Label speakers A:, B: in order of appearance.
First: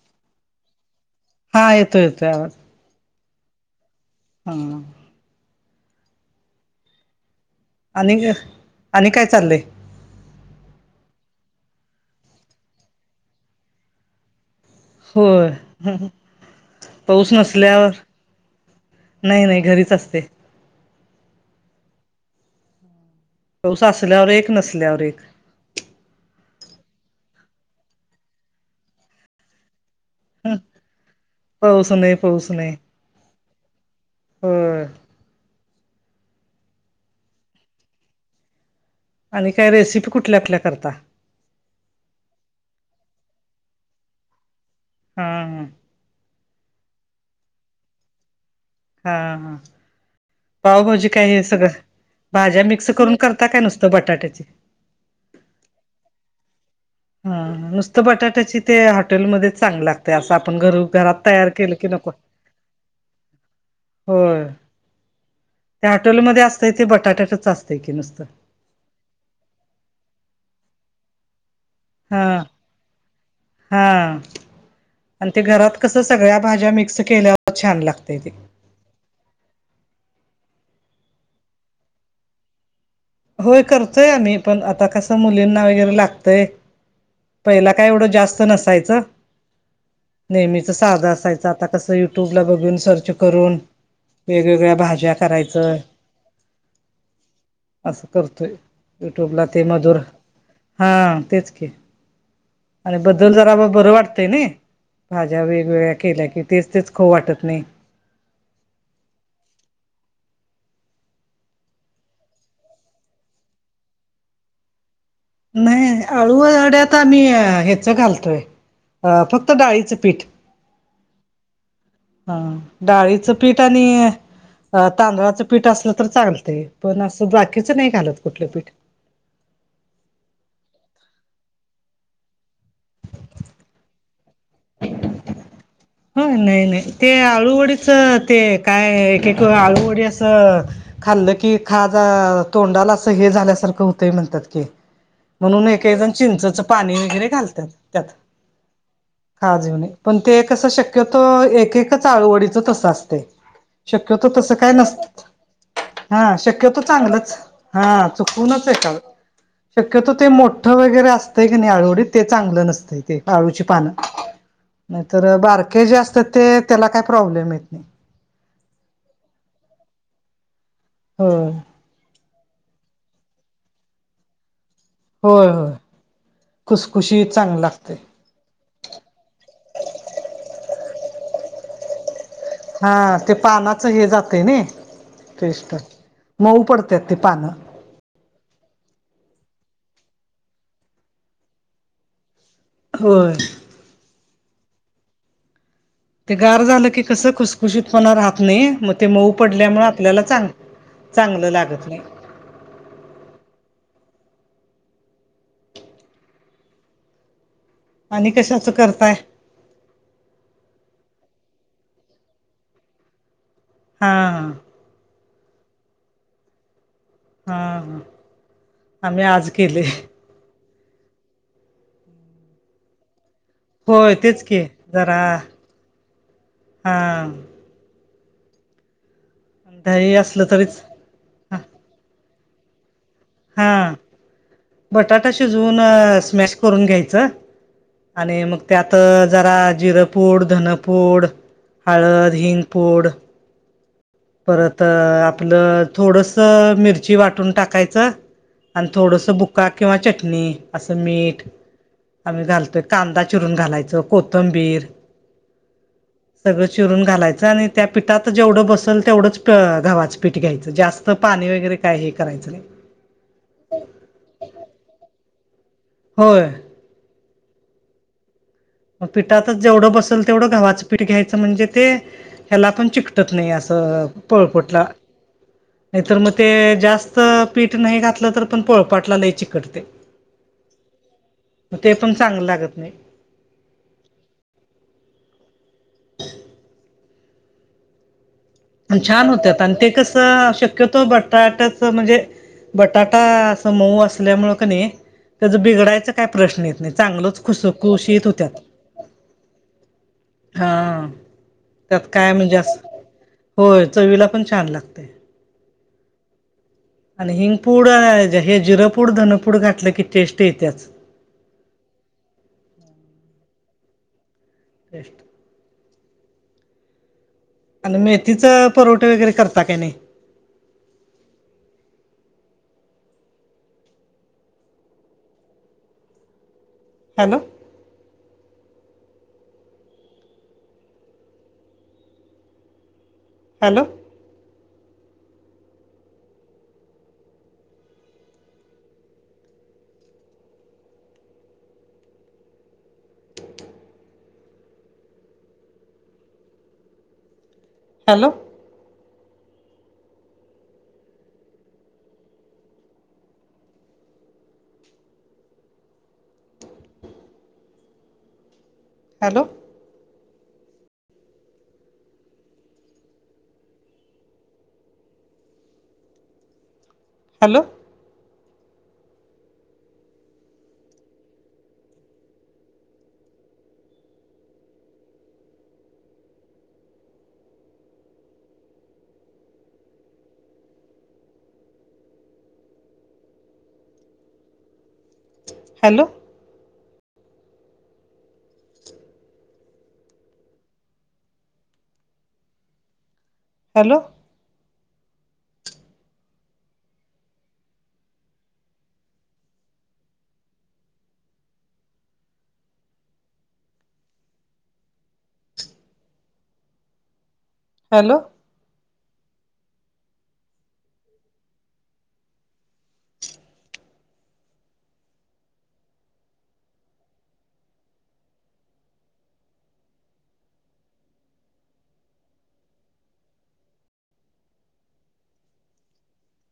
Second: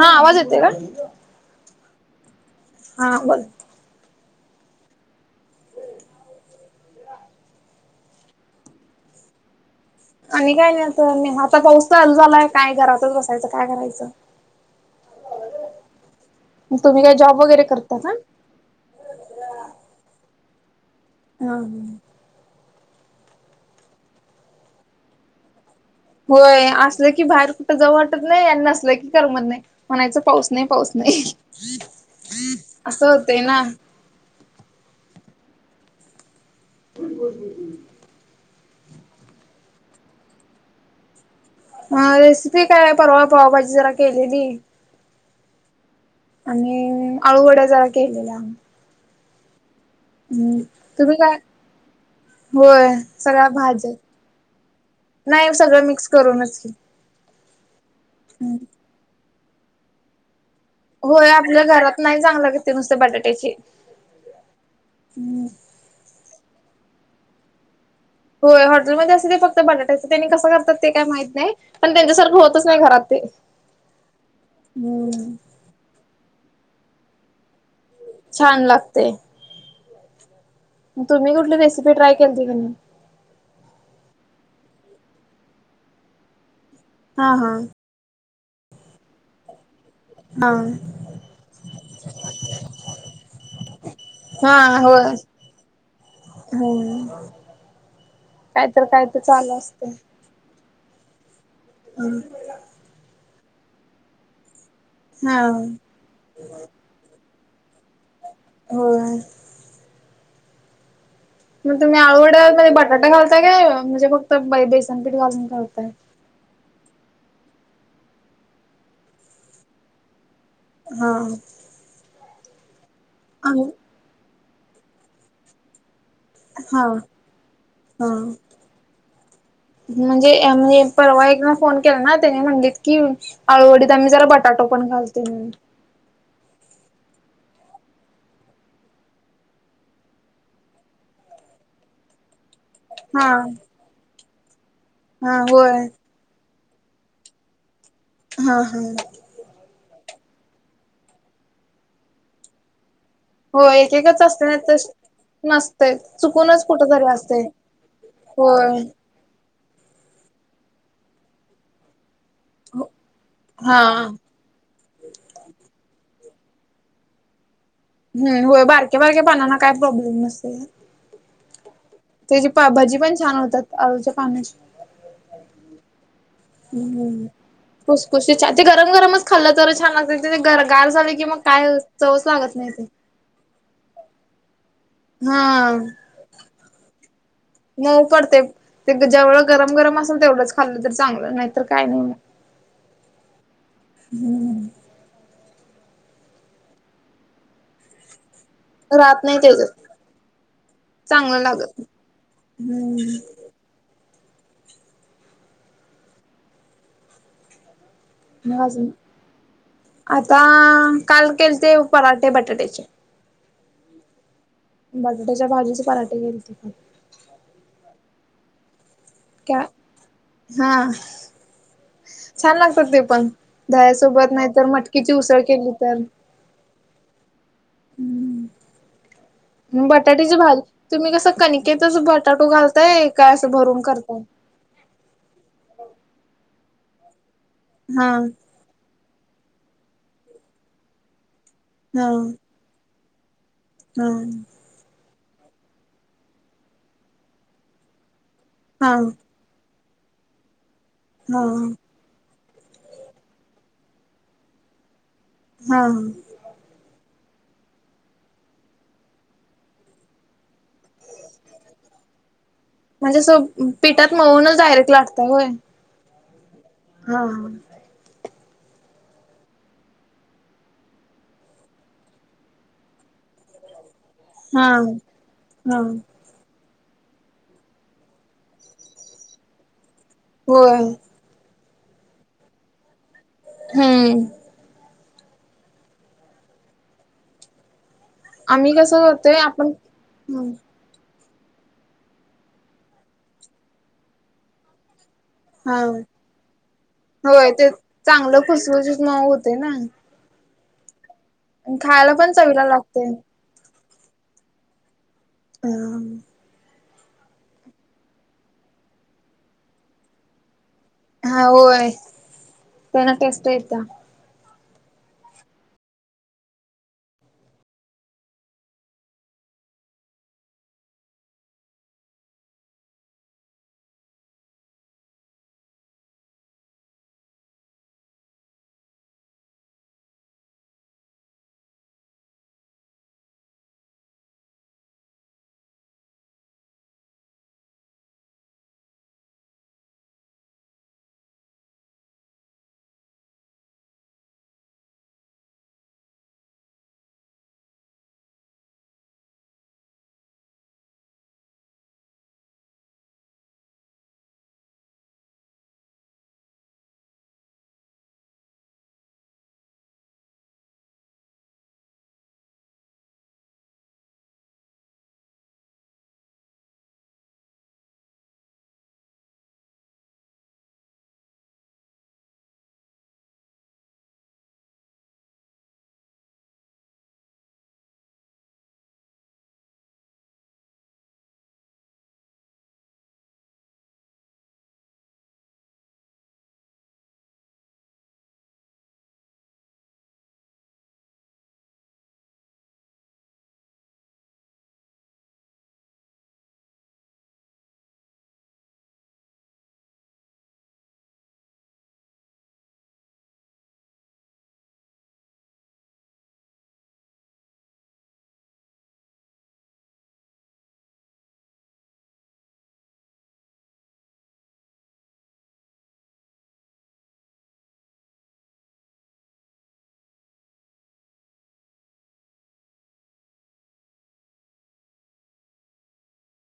A: हा आवाज येते का
B: हा येतो येतोआवाज
A: हा बोल
B: हम आणि आणि काय चाललंय
A: आणि काय नाही आता म आता पाऊस झालाय काय घरातच बसायचं काय करायचं
B: होय
A: तुम्ही काय
B: पाऊस
A: जॉब वगैरे
B: नसल्यावर
A: करता का
B: नय नय घरीच असते?
A: हम ह
B: पाऊस असल्यावर एक नसल्यावर एक
A: होय असलं की बाहेर कुठं जाव वाटत नाही आणि नसलं की करमत नाही म्हणायचं. पाऊस नाही पाऊस नाही
B: पाऊस नाही पाऊस नाही
A: असं होतंय ना.
B: होय.
A: [inaudible]
B: आणि काय रेसिपी कुठल्या आपल्याकरता.
A: ह रेसिपी काय परवा पावभाजी जरा केलेली.
B: हा हा
A: आणि आळूवड्या जरा केलेल्या?
B: हा हा
A: हम्म
B: पावभाजी
A: तुम्ही
B: काय हे सगळं भाज्या
A: होय
B: मिक्स करून करता
A: सगळ्या
B: काय नुसतं
A: भाज्या
B: बटाट्याच?
A: नाही सगळं मिक्स करूनच की.
B: हा नुसत बटाट्याची ते हॉटेलमध्येच चांगल लागतय असं आपण घर घरात
A: होय
B: तयार
A: आपल्या
B: केलं की
A: घरात
B: नको
A: नाही चांगलं नाही लागत नुसत बटाट्याची.
B: होय त्या हॉटेलमध्ये असतंय ते बटाट्याटच असतंय की नुसत.
A: होय हॉटेलमध्ये असतय ते फक्त बटाट्याचं त्यांनी कसं करतात ते काय माहीत नाही. पण
B: हा
A: त्यांच्यासारखं होतच नाही घरात ते?
B: कस सगळ्या भाज्या मिक्स केल्यावर छान लागतय. ते.
A: छान लागतय? तुम्ही कुठली रेसिपी ट्राय केलती का नाही.
B: होय करतोय आम्ही पण आता कसं मुलींना वगैरे लागतंय?
A: हा हा
B: पहिला काय एवढं जास्त नसायचं? नेहमीच साधं असायचं आता कसं युट्यूब ला बघून सर्च करून.
A: हा
B: वेगवेगळ्या
A: हा
B: भाज्या
A: होय
B: करायचं.
A: हम्म
B: असं करतोय
A: काय तर काय तर
B: युट्यूबला
A: चालू
B: ते
A: असते
B: मधुर हा तेच की.
A: [inaudible]
B: आणि बद्दल जरा बरं वाटतय नाही
A: हा
B: भाज्या वेगवेगळ्या केल्या की तेच तेच खावू वाटत नाही.
A: होय. मग तुम्ही आळूवड्या मध्ये बटाटा घालताय म्हणजे फक्त बेसनपीठ घालून घालताय.
B: अळुवड्यात आम्ही हेंच घालतोय फक्त डाळीचं पीठ?
A: हा
B: हा डाळीचं पीठ आणि तांदळाचं पीठ असलं तर चांगलं? ते
A: हा
B: पण असं बाकीच नाही घालत
A: हा
B: कुठलं पीठ.
A: म्हणजे म्हणजे परवा एक ना फोन केला ना त्याने म्हणलेत की? आळूवडीत आम्ही जरा बटाट पण घालतोय म्हणून
B: हो नाही नाही ते आळूवडीच ते काय एक एक आळूवडी असं खाल्लं की खाज तोंडालाच
A: हा
B: हे झाल्यासारख होतय म्हणत्यात की
A: हा
B: म्हणून
A: होय
B: एकेकजन. चिंचच पाणी वगैरे घालत्यात त्यात
A: हा हा
B: खाजीऊने पण ते कसं शक्यतो एक एकच आळुवडीच तसं असतय.
A: हो एकेकच
B: शक्यतो
A: असते
B: तसं
A: नाही
B: काय
A: तर
B: नसत
A: नसतय
B: हा
A: चुकूनच
B: शक्यतो
A: कुठ तरी
B: चांगलंच
A: असतय
B: हा चुकूनच
A: होय
B: एका शक्यतो ते मोठं वगैरे असतंय की नाही आळूवडीत ते चांगलं नसतंय ते आळूची
A: हा
B: पानं. तर बारके जे असतात ते त्याला काही प्रॉब्लेम येत नाही.
A: हम् होय बारके बारके पानाना काय प्रॉब्लेम नसेते.
B: होम
A: त्याची भजी पण छान होतात आळूच्या पाहण्याची
B: होय होय
A: हम्म
B: खुसखुशीत चांगल लागतय.
A: [unintelligible] गरम गरमच खाल्लं तर छान लागत्यात ते गर गार झाले कि मग काय चवच लागत नाही. ते
B: हा ते पानाचं हे जातय नाही टेस्ट
A: हा
B: मऊ पड त्यात ते पानं.
A: मऊ पडतय. ते जेवढं गरम गरम असेल तेवढंच खाल्लं तर चांगलं नाही तर काय नाही.
B: होय.
A: हम्म.
B: ते गार झालं की कसं खुसखुशीतपणा राहत नाही. मग ते
A: राहत
B: मऊ
A: नाही त्याच
B: पडल्यामुळे आपल्याला चांग चांगलं लागत नाही.
A: हम्म.
B: आणि कशा
A: मग
B: असं
A: अजून
B: करताय.
A: आता काल केल ते पराठे बटाट्याचे.
B: हा हा.
A: बटाट्याच्या भाजीचे पराटे घेलते.
B: हा आम्ही आज
A: क्या
B: केले.
A: हा छान लागतात ते पण.
B: होय
A: धयासोबत
B: तेच
A: नाही
B: की
A: तर मटकीची
B: जरा
A: उसळ केली तर.
B: हा दही
A: बटाट्याची
B: असलं
A: भाजी
B: तरीच
A: तुम्ही कसं कणिकेतच बटाटो घालताय काय असं
B: हा
A: भरून करताय.
B: बटाटा शिजवून स्मॅश करून घ्यायचं
A: हा
B: आणि मग. त्यात जरा जिरंपूड धनपूड
A: हा
B: हळद हिंगपूड.
A: हा.
B: परत आपलं थोडस मिरची वाटून टाकायचं आणि
A: हा
B: थोडस बु का किंवा चटणी असं मीठ.
A: हा
B: आम्ही घालतोय कांदा चिरून घालायचो कोथंबीर.
A: हा हा.
B: सगळं चिरून घालायचं आणि त्या पिठात जेवढं बसल. तेवढंच क धावाचं पीठ घ्यायचं जास्त पाणी वगैरे काय हे करायचं नाही.
A: म्हणजे स पिठात मळून डायरेक्ट लाटतय होय.
B: होय.
A: हा हा.
B: पिठातच जेवढं बसेल तेवढं गव्हाचं पीठ घ्यायचं म्हणजे ते. ह्याला पण चिकटत नाही असं
A: हा
B: पळपूटला
A: हा
B: नाहीतर मग. ते जास्त पीठ नाही घातलं तर पण पोळपाटला लाय चिकटते.
A: होय.
B: मग ते पण चांगलं लागत नाही.
A: हम्म.
B: [inaudible]
A: आम्ही
B: आणि
A: कसं
B: छान
A: करतोय
B: होत्या
A: आपण
B: आणि ते शक्यतो.
A: हम्म
B: शक्यतो बटाट्याच म्हणजे बटाटा असं मऊ असल्यामुळें क नाही. त्याचा
A: हा
B: बिघडायचा काही प्रश्न येत नाही चांगलच
A: होय ते
B: खुसखुशी
A: चांगलं
B: होत्यात.
A: खुसखुशीत मऊ होते ना.
B: हा त्यात
A: खायला पण
B: काय म्हणजे
A: चवीला
B: अस
A: लागते.
B: होय चवीला पण छान लागतेय.
A: ह.
B: आणि हिंग पूड हे जिरपूड धनपूड घातलं की टेस्ट येतेच.
A: हा होय त्यांना टेस्ट येत.
B: टेस्ट. आणि मेथीचं परवठा वगैरे करता काय नाही. Hello. Hello. Hello. Hello. Hello. Hello. Hello. Hello.